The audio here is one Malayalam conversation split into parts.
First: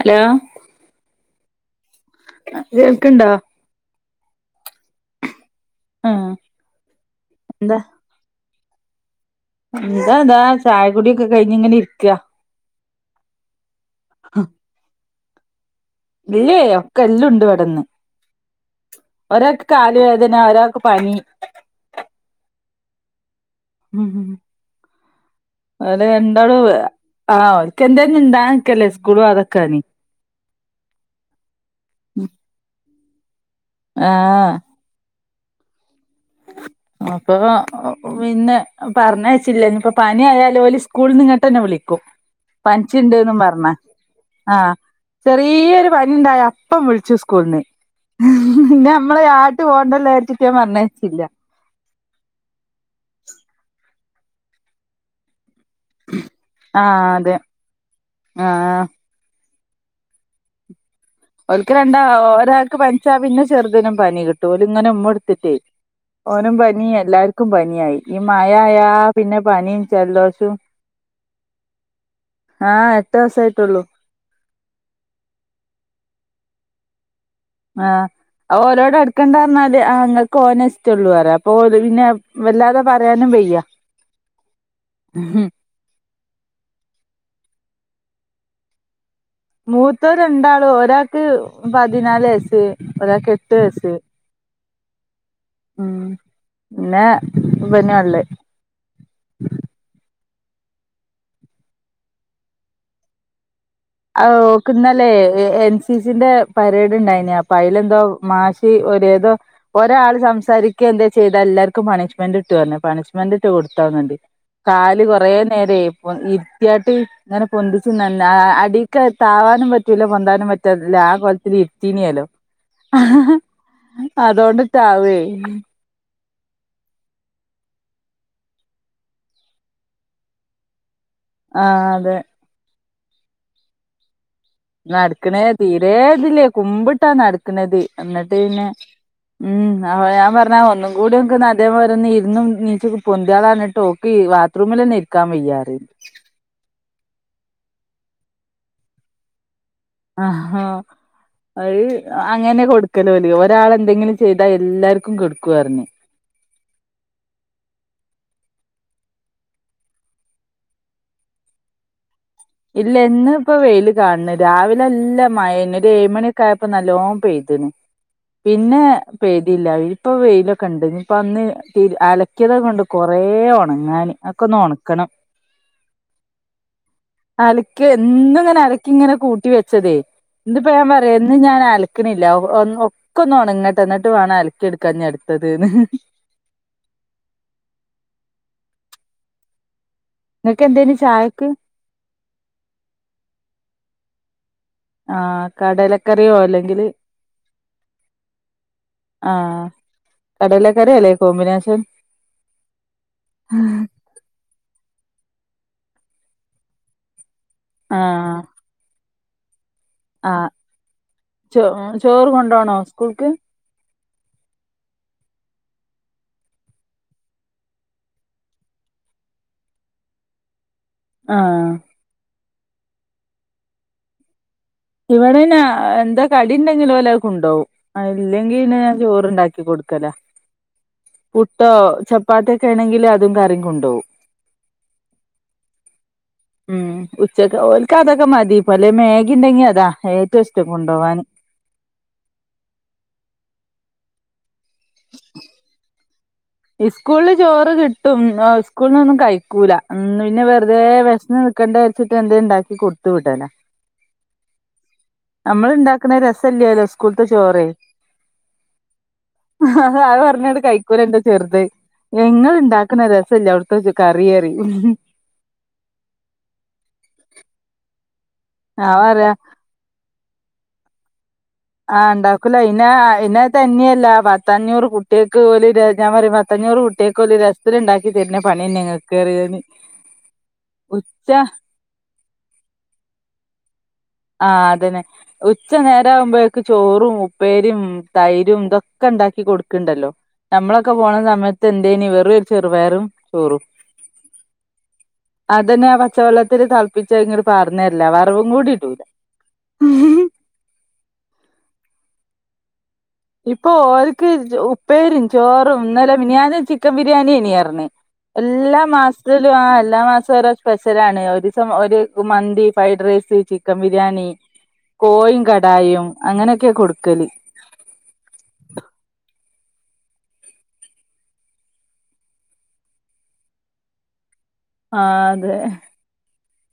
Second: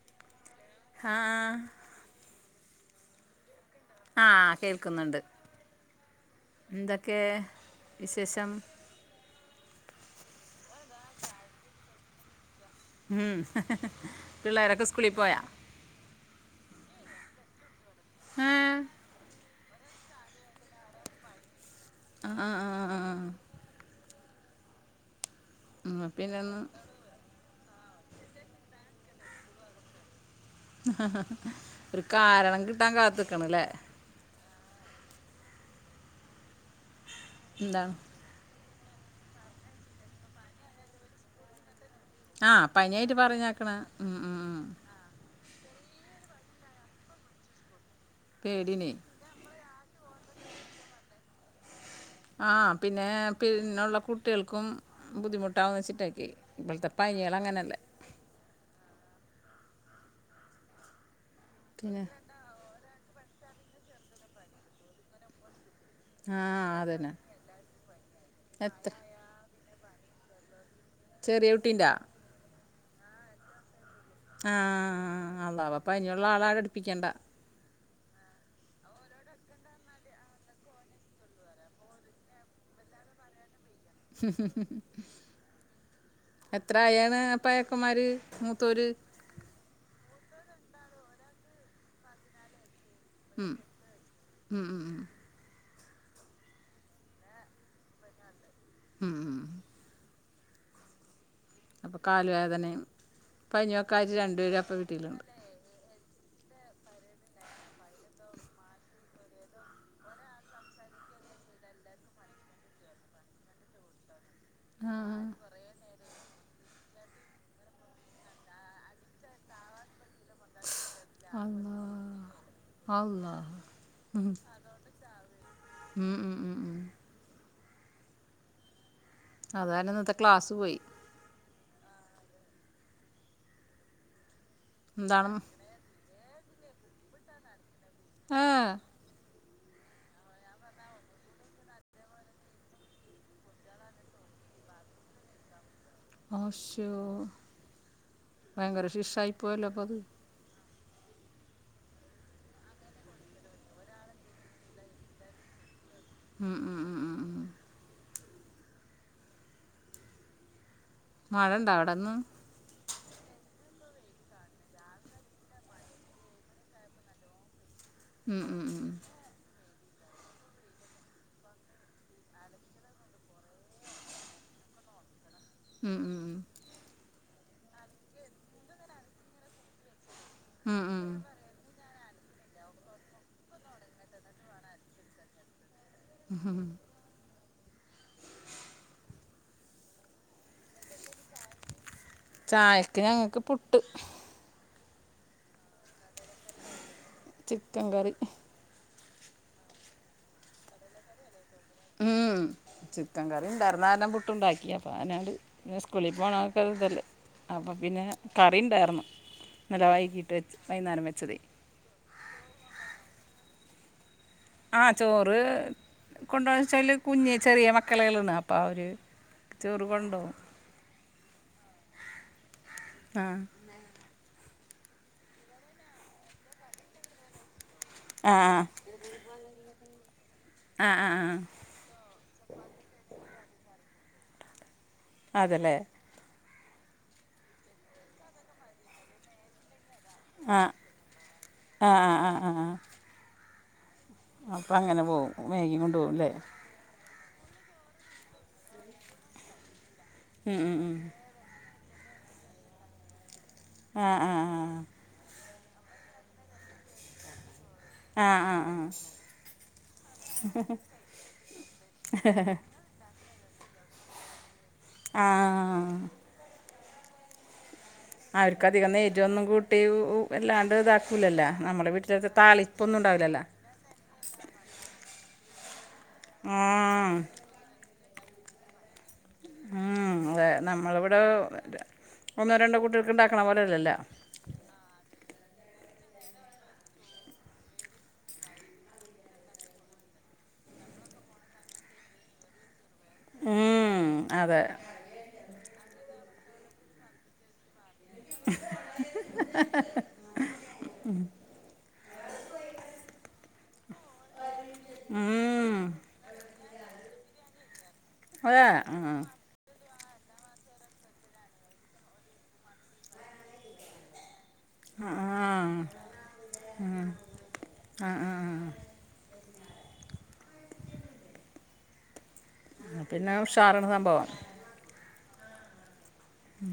ഹലോ ആഹ് കേൾക്ക്ണ്ടോ ആഹ് കേൾക്കുന്നുണ്ട് ആഹ് എന്തൊക്കെ എന്താ വിശേഷം എന്താ ഇതാ. ചായ കുടിയെക്കെ കഴിഞ് ഇങ്ങനെ ഇരിക്ക ഉം പിള്ളേരൊക്കെ സ്കൂളിൽ പോയെ ഇല്ലേയ് ഒക്കെ എല്ലാം ഉണ്ട് ഇവെടെന്ന് ആഹ് ഒരാക്ക് കാലുവേദന ഒരാക്ക് പനി ആഹ് ആഹ് ആഹ് ഉം ഉം ഓല് എന്നാ പിന്നെ രണ്ടാളും ഒന്ന് വേ ആഹ് ഓൽക്ക് എന്തെലെന്നും ഇണ്ടാക്കല്ല സ്കൂള് പോകതൊനിക്കാന് ഒരു കാരണം കിട്ടാൻ കാത്ത് നിക്കണല്ലേ ആഹ് അപ്പൊ എന്താണ് പിന്ന് പറഞ്ഞ് അയച്ചില്ല ഇഞ് ഇപ്പം പനി ആയാലും ഓല് സ്കൂളിൽ ഇങ്ങോട്ട് തന്നെ വിളിക്കും ആ പനിച്ച് പനിയായിട്ട് ഇണ്ട്ന്നും പറഞ്ഞേക്കണ പറഞ് ഉം ഉം ഉം ആഹ് ചെറിയൊരു പനി ഉണ്ടായി അപ്പം വിളിച്ചു സ്കൂളിന് പിന്ന പേടിനെ നമ്മള് ആട്ട് പോകണ്ടല്ല വിചാരിച്ചിട്ട് ഞാൻ പറഞ്ഞയച്ചില്ല ആഹ് പിന്നെ പിന്ന ഉള്ള കുട്ടികൾക്കും ബുദ്ധിമുട്ട് മുട്ടാന്ന് വെച്ചിട്ടേക്ക ആഹ് ഇപ്പോളത്തെപ്പനികൾ അതെ അങ്ങനെയല്ലേ ആഹ് ഓലക്ക് രണ്ടാ പിന്നെ ഒരാൾക്ക് പനിച്ചാ പിന്നെ ചെറുതിനിനും പനി കിട്ടു ഓല് ഇങ്ങനെ ഉമ്മ കെടുത്തിട്ടേ ആ ഓനും പനി അതന്നെ എല്ലാർക്കും പനിയായി ഈ മഴആയാ എത്ര പിന്നെ പനിയും ജലദോഷവും ചെറിയ കുട്ടിന്റാ ആ എട്ട് മാസയായിട്ടെള്ളു ആഹ് അള്ളാവാ പനിയുള്ള ആളാ അടുപ്പിക്കണ്ട ആഹ് ഓരോട് അടുക്കണ്ട പറഞാല് ആഹ് ഇങ്ങക്ക് ഓനെ ഇഷ്ടള്ളു പറേ അപ്പൊ ഓല് പിന്നെ വല്ലാതെ പറയാനും വെയ്യ. എത്ര ആയാണ്, പയക്കമാര് മൂതോര്. മൂത്തോ രണ്ടാള്, ഒരാൾക്ക് പതിനാല് വയസ്സ്. ഒരാൾക്ക് എട്ടു വയസ്സ്. ഉം, പിന്നെ ഇപന ള്ളെ? ഉം, ഉം അപ്പ കാലുവേദനയും പനിയൊക്ക ആയിട്ട് രണ്ടുപേരും അപ്പം വീട്ടിലുണ്ട്. എ എൻ സി സിന്റെ പരേഡ് ഉണ്ടായിന് അപ്പൊ അതില എന്തോ മാഷ് ഒരതോ ഒരാൾ സംസാരിക എന്താ ചെയ്താ, എല്ലാർക്കും പണിഷ് മെന്റ് കിട്ടും, പണിഷ് മെന്റ് കൊടുത്താ തോന്നുന്നു ണ്ട്. ആ കാല് കുറ നേര ഇപ്പൊ ഇരുത്തിയാട്ട് ഇങ്ങനെ പൊന്തിച്ച് നന്ന അടി ക്ക്, താവാനും പറ്റൂല, പൊന്താനും പറ്റൂ ല്ല. ആഹ്, കൊലത്തില് ഇരുത്തീന അള്ളാഹ് ല്ലോ? അള്ളാഹ് ഉം. അതോണ്ട് റ്റാ വേ? ഉം ഉം ഉം ഉം അത ഇന്നത്തെ ക്ലാസ്സ് പോയി. ആഹ്, അതെ നടക്കണ എന്താണ് തീരെ ഇതില്ലേ? കുമ്പിട്ടാ നടക്കണത്, എന്നിട്ട് ഏ പിന്നെ ഉം, അപ്പൊ ഞാൻ പറഞ് ഒന്നും കൂടി ഒക്ക അതെ പോലെ ഇരുന്നും എനിറ്റും ഒക്കെ ഒന്ന് പൊന്തിക്കള് എന്ന് പറഞ്ഞിട്ടും, അവൾ ക്ക് വാ ത്രൂമിൽ ഒന്നും ഇരിക്കാൻ വയ്യ എന്ന് പറയുണ്ട്. ഓ, ശോ, ഭയങ്കര ശിക്ഷ ആയി പോയല്ലോ? പ്പത്. ആ ഹോ അഹ് അങ്ങനെ കൊടുക്കല് ഓല്, ഒരാൾ എന്തെങ്കിലും ചെയ്താ എല്ലാർക്കും കൊടുക്കു പറഞ്. ഉം ഉം ഉം ഉം. മഴ ഉണ്ടാ? അവിടെ ന്ന്. ഇല്ല, ഇന്ന് ഇപ്പ വെയില് കാണത്. രാവിലെ നല്ല മഴ ന്ന് ഒരു ഏഴുമണി ഒ ക്കെ ആയപ്പോ നല്ലോണം പെയ്തിന്. ഉം, ഉം, പിന്നെ ഉം. പേതില്ല ഇപ്പോ വെയിലൊക്കണ്ട്. ഇനി ഇപ്പ ഇന്ന് തി അലക്കിയത് ഒക്കെണ്ട് കുറേ ഉണങ്ങാൻ. അ ഒക്കന്ന് ഒണക്കണം. ഉം ഉം അലക്കി എന്നും ഇങ്ങനെ അലക്കി ഇങ്ങനെ കൂട്ടി വെച്ചതേ? ഇന്ന്പ്പ ഉം, ഞാൻ ഉം. പറയാ ന്ന് ഞാൻ അല ണ്ല്ല ഒക്കെ ഒന്ന് ഓണങ്ങട്ടെ, എന്നിട്ട് വേണം അലക്കി എടുക്കാ ഞ്ഞി അടുത്തത്. ന്ന് [inaudible] ഇങ്ങക്കേന്തേന് ചായക്ക്. ചായക്ക് ഞങ്ങൾക്ക് പുട്ട്. ആഹ്, കടലക്കറിയോ അല്ലെങ്കില് ചിക്കൻ കറി. ആഹ്, കടയിലക്കറിയല്ലേ കോമ്പിനേഷൻ. ഉം, ചിക്കൻ കറി ഉണ്ടായിരുന്ന കാരണം പുട്ട് ഉണ്ടാക്കിയ. [unintelligible] സ്കൂളിൽ പോകണ ആൾക്കാർ ഇതല്ലേ? അപ്പോം പിന്നെ ആഹ് കറി ഉണ്ടായിരുന്നു. ഇന്നലെ വൈകിട്ട് ആഹ് വെച്ച്, വൈുന്നേരം വെച്ചത്. ചോ, ആഹ്, ചോറ് കൊണ്ടോണോ? സ്കൂൾക്ക്. ആഹ്, ചോറ് കൊണ്ടുവാച്ചാല്, കുഞ്ഞു ചെറിയ മക്കള കളാണ് അപ്പം അവര്. ചോറ് കൊണ്ടോവും. ആഹ് ആഹ് ഇവിടെ യിന്നെ എന്താ കടി ഉണ്ടെങ്കിൽ ഓല് അത് കൊണ്ടോവും. ആ ഇല്ലെങ്കി പിന്നെഞാൻ ചോറ്ണ്ടാക്കി കൊടുക്കലാ ആ ആ ആ പു പുട്ടോ ചപ്പാത്തിയൊക്കേ ണെങ്കില് അതും കറിം കൊണ്ടോവും അതെ എല്ലേ ഉം ഉച്ചക്ക് ഓൽക്കതൊക്കെ മതി പലേ മേഗി ഉണ്ടെങ്കി അതാ ഏറ്റവും ഇഷ്ടം കൊണ്ടോവാന് ആഹ ആഹ് ആഹ് ആഹ് ആഹ് അപ്പ അങ്ങനെ പോവും മേഗിയും കൊണ്ട് പോവും അല്ലേ ഇസ്കൂള്ന്ന് ചോറ് കിട്ടും അ സ്കൂൾന്ന് ഒന്നും കഴിക്കൂല ഉം പിന്നെ വെറുതെ വെഷന്ന് നി ക്കണ്ട വിചാരിച്ചിട്ട് എന്തേം ഉണ്ടാക്കി കൊടുത്തു വിടലാ ആഹ് ആഹ് ആഹ് ആഹ് നമ്മള് ഇണ്ടാക്ക്ണ രസല്ലേ ലോ സ്കൂള്ത്തെ ചോറ് ആഹ് ആഹ് അത് പറഞ്ഞ്ങ്ങാണ്ട് കൈക്കൂല ഇന്റെ ചെറുത് ഇങ്ങള് ഇണ്ടാ ക്ക്ണ രസം ഇല്ല്യ അവ്ട്ത്തെ ചി കറിന്നറിയും ഉം ഉം ആഹ് ആഹ് ആഹ് ഞാൻ അവർക്കധികൊന്നും പറയാ എരുന്നും കൂട്ടി വല്ലാണ്ട് ഇതാക്കൂലല്ലാ നമ്മ ആഹ് ഉണ്ടാക്കൂല പിന്നെ ആഹ് പിന്നെ അത് തന്നെയല്ല ബ പത്തഞ്ഞൂറ് കുട്ട്യേൾക്ക് ഓല് ര ഞാൻ പറയും പത്തഞ്ഞൂറ് ഉം കുട്ട്യേൾക്ക് ഓല് രസത്തില് ഇണ്ടാക്കി പിന്നെ പണിയന്നേണ് പറയും ഞാന് ആ അതെ നമ്മളെവടെ ഉച്ച ഒന്നോ രണ്ടോ കുട്ടികൾക്ക് ഉണ്ടാക്ക്ണ പോലെഅല്ലല്ലാ ആഹ് അതന്നെ ഉച്ച നേരാവുമ്പോഴേക്ക് ചോറും ഉപ്പേരിയും തൈരും ഇതൊക്കെ ഉണ്ടാക്കി കൊടുക്ക്ണ്ടല്ലോ നമ്മളൊക്കെ പോണ സമയത്ത് എന്തേനി വെറും ഒരു ചെറുപയറും ചോറും ഉം അതെ അതന്നെ ആ പച്ചവെള്ളത്തില് തെൾ പ്പിച്ചത് ഇങ്ങട് പാർന്ന് തരലാ വറവും കൂടി ഇടൂല [unintelligible] ഹ് ഹ് ഹ ഹ ഹ ഇപ്പൊ ഓല്ക്ക് ചോ ഉപ്പേരിം ഉം ചോറും ഇന്നലെ മിനിയാന്ന് ചിക്കൻ ബിരിയാണിയേഴ്ന്ന് പറഞ്ഞു അതെ എല്ലാ ആഹ് മാസത്തിലും ആ എല്ലാ മാസവും ഓരോ സ്പെഷ്യലാണ് ഒരു ദിവസം ഒരു മന്തി ഫ്രൈഡ് റൈസ് ചിക്കൻ ബിരിയാണി കോഴിം ആഹ് കടായിയും അങ്ങനെയൊക്കെയാ കൊടുക്കല് ആഹ് ആഹ് ആഹ് ആഹ് പിന്നെ ഉഷാറണ് സംഭവം ആ അതെ ഉം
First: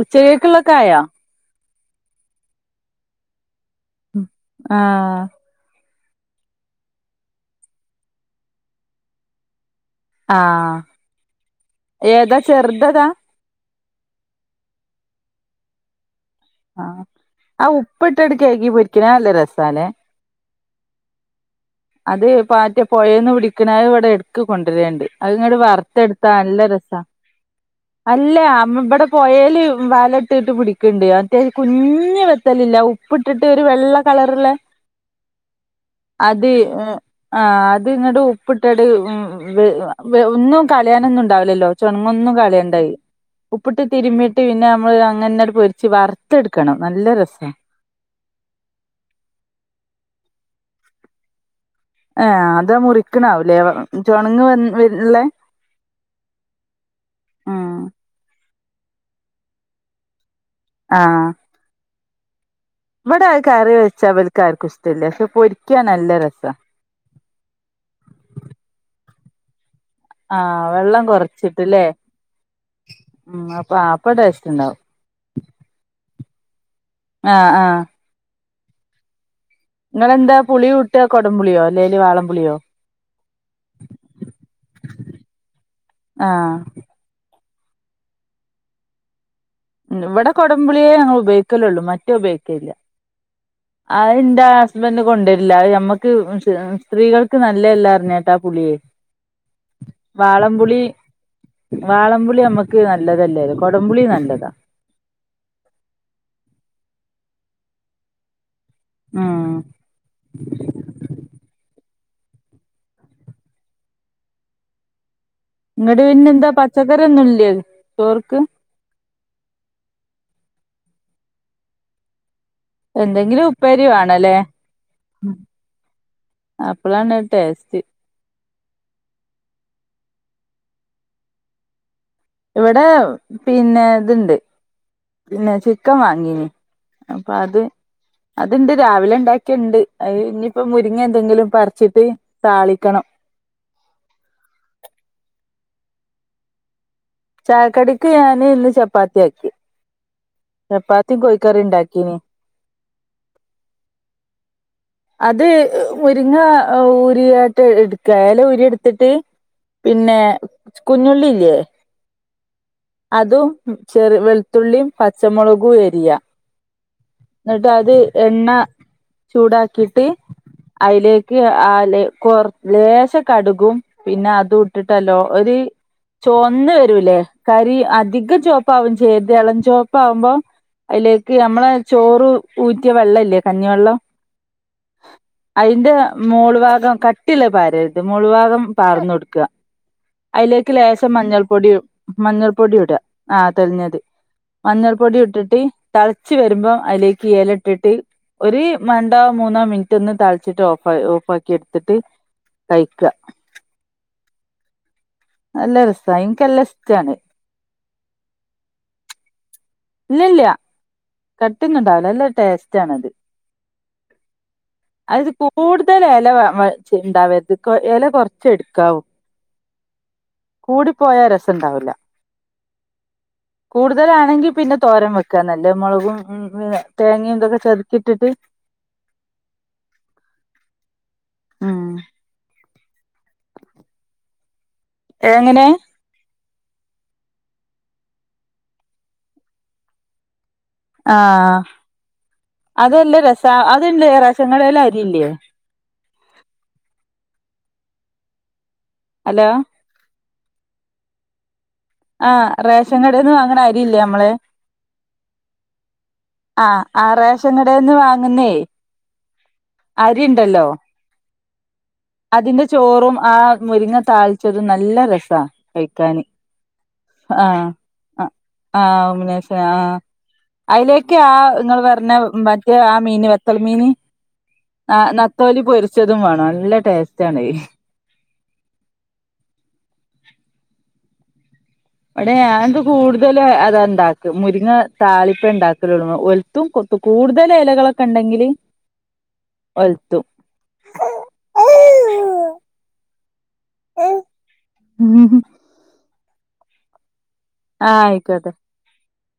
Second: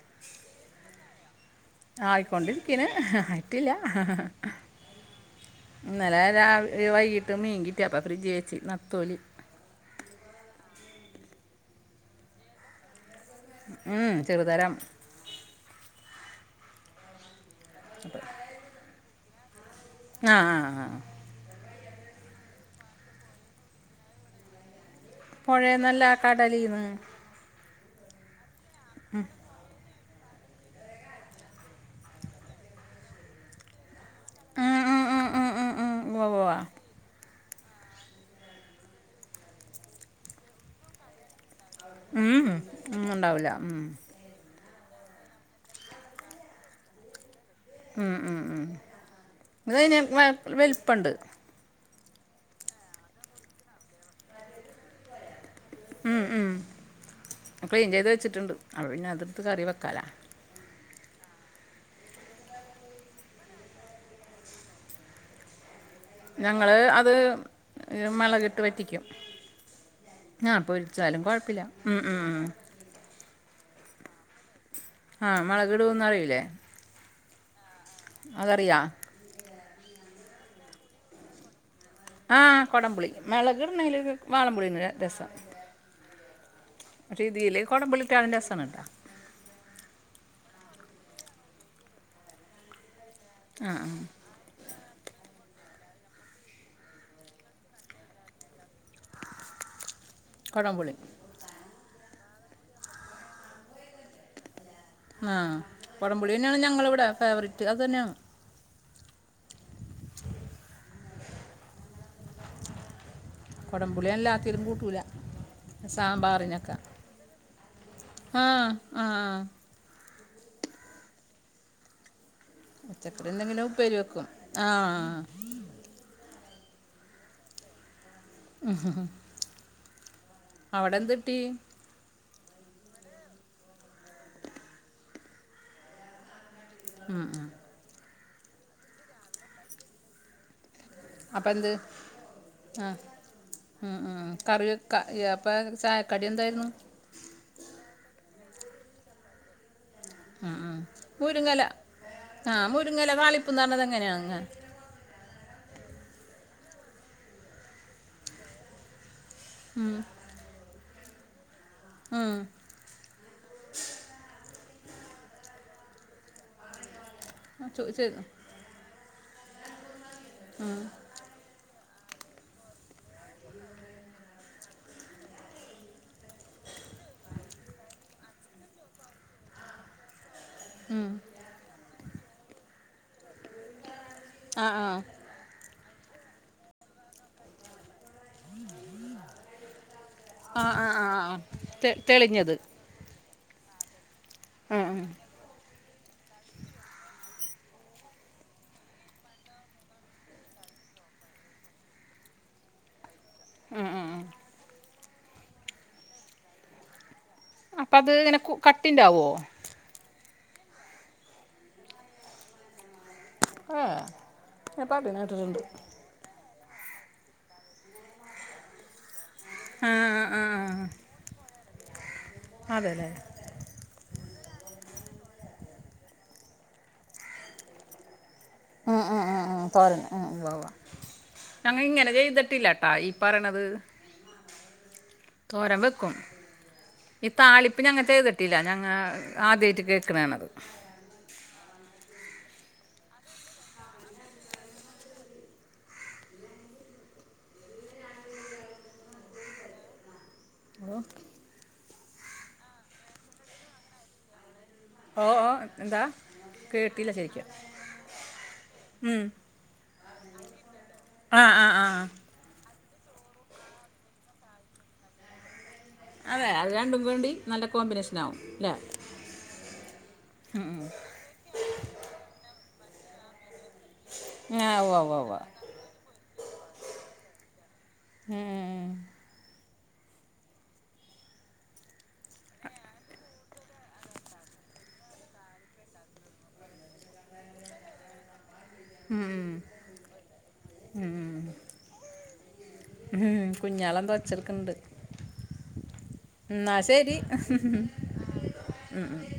ഉച്ചക്കെയ്ക്കുള്ളതൊക്കെ ആയോ ആയിക്കൊണ്ടിരിക്കിണ് ആയിട്ടില്ല്യ ആഹ് ഇന്നലെ രാവി വൈകിട്ടും മീൻകിട്ടി അപ്പം ഫ്രിഡ്ജ് വെച്ച് നത്തോലി ആഹ് ഏതാ ചെറുത് ഏതാ ഉം ചെറു തരം ആഹ് ആ ഉപ്പ് അപ്പം ഇട്ടിട്ട് കഴുകി പൊരിക്ക്ണ അത് നല്ല രസാലെ ആഹ് ആഹ് ആഹ് ആഹ് അത് പാറ്റ്യ പൊഴേന്ന് പിടിക്ക്ണെ അത് ഇവിടെ എടുക്ക് കൊണ്ട് വരലുണ്ട് അത് ഇങ്ങട് പുഴയെന്നല്ല വറുത്തെടുത്താ നല്ല കടലിൽ നിന്ന് രസാ അല്ലെ അമ്മ ഇവടെ പൊഴേല്‌ വല ഇട്ടിട്ട് പുടിക്ക്ണ്ട് അത്യാവ്ശ്യ കുഞ്ഞ് വെത്തലില്ലെ ഉപ്പ് ഇട്ടിട്ട് ഒരു വെള്ള കളറ്ള്ളേ ഉവ്വ അത് ഉവ്വ ഉം ആ അത് ഇങ്ങട് ഉപ്പ് ഇട്ടട് ഉം ഉം ഒന്നും കളയാനൊന്നും ഉണ്ടാവില്ലല്ലോ ചുണങ്ങൊന്നും ഉം, കളയണ്ടായി ഉം, ഉണ്ടാവില്ല ഉപ്പിട്ട് ഉം, തിരുമിട്ട് പിന്നെ നമ്മള് അങ്ങനെ അടു പൊരിച്ച് വറുത്തെടുക്കണം നല്ല രസമാ മം ഉം ഉ ഇത്തി വലിപ്പമുണ്ട് ഏ അതാ മുറിക്കണാവൂലേ ചുണങ്ങ് വല്ലെ ഉം ഉം ഉം ക്ലീൻ ചെയ്ത് വെച്ചിട്ടുണ്ട് അപ്പപിന്നെ അതെടുത്ത് കറി വെക്കാലാ ആഹ ഇവിടെ അത്കറി വെച്ച ഇവർക്ക ആർക്ക ഇഷ്ടമല്ല പൊരിക്ക രിക്ക നല്ലരസ ഞങ്ങള് അത് മളകിട്ട് വറ്റിക്കും ആഹ ആഹ് പൊരിച്ചാലും കൊഴപ്പില്ല ഉ ഉം ഉ ഉ അപ്പ അപ്പ ടേസ്റ്റുണ്ടാവും ആഹ മുളകിടുന്നറിയില്ലേ ആഹ ആഹ അതറിയാവോ നിങ്ങളെന്താ പുളി കൂട്ട കുടംപുളിയോ അല്ലേലും ആള് ആ കുടംപുളി മുളകിടുന്നതിൽ വാളംപുളി രസം ആഹ പക്ഷെ ഇതില കുടമ്പുളിട്ടാലും രസാനുട്ടാ ഇവിടെ കൊടംപുളിയേ ഞങ്ങൾ ഉപയോഗിക്കലള്ളൂ മറ്റേ ഉപയോഗിക്കല്ല അതിന്താ ബന് കൊണ്ടുവരില്ല മ്മക്ക് സ്ത്രീകൾക്ക് നല്ലല്ല അറിഞ്ഞേട്ടാ ആ പുളിയെ വാളംപുളി കുടംപുളി വാളംപുളി നമ്മക്ക് നല്ലതല്ലോലും കൊടംപുളി നല്ലതാ ആ കുടംപൊളി തന്നെയാണ് ഞങ്ങളവിടെ ഫേവററ്റ് അത് തന്നെയാണ് ആഹ കൊടംമ്പുളല്ലാത്തിതിരും കൂട്ടൂല നിങ്ങുടെ പിന്നെന്താ സാമ്പാറിനൊക്കെ പച്ചക്കറിന്നുംല്ല ചോർക്ക് ആഹ പച്ചക്കറി എന്തെങ്കിലും ഉപ്പേരി വെക്കും വേണല്ലേ ആ അപ്പളാണ് ടേസ്റ്റ് ഉ അവിടെന്ത് കിട്ടി ഇവിടെ പിന്നെ ഇതുണ്ട് പിന്നെ ചിക്കൻ വാങ്ങീന് ഉം, അപ്പൊ ഉം. അത് അത്ണ്ട് രാവിലെ ഉണ്ടാക്കിയുണ്ട് അഹ് ഇനിയിപ്പോ മുരിങ്ങ എന്തെങ്കിലും അപ്പം എന്ത് പറിച്ചിട്ട് താളികണം അഹ് കറി വെക്ക അപ്പം ചായക്കടി എന്തായിരുന്നു ചായക്കടിക്ക് ഞാന് ഇന്ന് ചപ്പാത്തിയാക്കി അഹ് അഹ് മുരുങ്ങല ഉണ്ടാക്കീന് അഹ് മുരങ്ങല തളിപന്ന് പറഞ്ഞ എങ്ങനെയാണ് അത് മുരിങ്ങ ഉരിയായിട്ട് എടുക്ക ഇല ഉരി എടുത്തിട്ട് ഉം, പിന്നെ കുഞ്ഞുള്ളില്ലേ ഉം അതും ചെറു വെളുത്തുള്ളിയും പച്ചമുളകും എരിയാ എന്നിട്ട് ചോ- അത് ചെ- എണ്ണ ചൂടാക്കിയിട്ട് അയിലെ ക്ക് അലെ കോർ ലേശ കടുകും പിന്നെ അത് ഇട്ടിട്ടല്ലോ ഒരു ചുവന്ന് വരൂല്ലേ കരി അധിക ചുവപ്പ ആവും ചെയരുത് ഇളം ചുവപ്പആവുമ്പോ ആയിലേക്ക് നമ്മളെ ചോറ് ഊറ്റിയ വെള്ളല്ലേ കഞ്ഞിവെള്ളം ആഹ അയിന്റെ മോള് ഭാഗം, കട്ടില്ലേ പാരരുത്, മോള് ഭാഗം പാർന്ന് കൊടുക്ക. ആ അതിലേക്ക് ആ ആ ലേശം ആ. മഞ്ഞൾപ്പൊടി തെ- തെളിഞ്ഞത് മഞ്ഞൾപ്പൊടി ഇട. ആഹ്. [unintelligible] അത് ആ ആ മഞ്ഞൾ പൊടി ഇട്ടിട്ട് തളച്ചു വരുമ്പം അയിലേക്ക് ഇല ഇട്ടിട്ട് ഒരു രണ്ടോ മൂന്നോ മിനിറ്റ് ഒന്ന് തളച്ചിട്ട് ഓഫ ഓഫക്കി എടുത്തിട്ട് കയ്ക്ക. മ് മ് നല്ല രസാ. എനിക്ക് നല്ല ഇഷ്ട്ടാണ്. അപ്പ അത് അങ്ങനെ കട്ടിണ്ടാവോ? ഇല്ലല്ല കട്ടി ഒന്നുണ്ടാവൂല. നല്ല ടേസ്റ്റ് ആണത്. ഏഹ്. ഞാൻ പരിണെ അത് കേട്ടിട്ടുണ്ട്. കൂടുതൽ ഇല വാ ഉണ്ടാവരുത്. ഇല കുറച്ച് എടുക്കാവു. ആഹ് ആഹ് കൂടി പോയ രസുണ്ടാവില്ല. അതെല്ലേ കൂടുതലാണെങ്കി പിന്നെ തോരൻ വെക്കാ നല്ലെ. മുളകും, തേങ്ങയും ഇതൊക്കെ ചതക്കി ഇട്ടിട്ട്. ഉം ഉം ഉം ഉ തോരന്. ഏഹ് ഉവ്വ ഞങ്ങ ഉം ഇങ്ങനെ ചെയ്തിട്ടില്ലട്ടാ, ഈ പറയണത്. എങ്ങനെ തോരൻ വെക്കും. ഈ താളിപ്പ് ഞങ്ങ ചെയ്‌തിട്ടില്ല. ഞങ്ങൾ ആദ്യയിട്ട് കേൾക്കണെ ആണത്. അഹ് അതെല്ല രസ. അതന്നെ റേഷൻ കടലേ അരിയില്ലേ. ഹലോ. ഹോ. ആഹ്. റേഷൻ കടേന്ന് വാങ്ങണ അരി ഇല്ലേ നമ്മള്. ഓ ഓ എന്താ? അഹ് കേട്ടില്ല അഹ്. റേഷൻ കടേന്ന് വാങ്ങുന്നേ ഹ്മ്മ്. അരി ഉണ്ടല്ലോ. അഹ് അഹ് അഹ്. അതിന്റെ ചോറും ആ മുരിങ്ങ താളിച്ചതും നല്ല രസാ. കഴിക്കാന് അതെ. അത് രണ്ടും കൂടി ഉണ്ടേ ആഹ് നല്ല ആഹ് കോമ്പിനേഷനാവും അല്ലേ. ആഹ് ഉം. മം ഇക്ക് അഹ് നിങ്ങൾ പറഞ്ഞ മറ്റേ ആ മീന് നത്തൾ മീന്, ആഹ് ഉവ്വ ആ ഉവ്വ ഉവ്വ നത്തോലി പോ രിച്ചതും വേണം നല്ല ടേസ്റ്റാണ്. ഏ ഇവിടെ ഞാനോക്കെ കൂടുതൽ അതാ ഇണ്ടാക്ക മുരിങ്ങ താളിപ്പെ ഉണ്ടാക്കലള്ളൂ. ഒലുത്തും കോ കൂടുതൽ ഇലകളൊക്കെ ഉണ്ടെങ്കിൽ ഒലത്തും. ഹ്മ്മ് ഹ്മ്മ് കുഞ്ഞാള് എന്തോ ഓച്ചടുക്കണ്ട്. എന്നാ ശെരി. ആഹ് ആയിക്കോട്ടെ ഉം ഉം.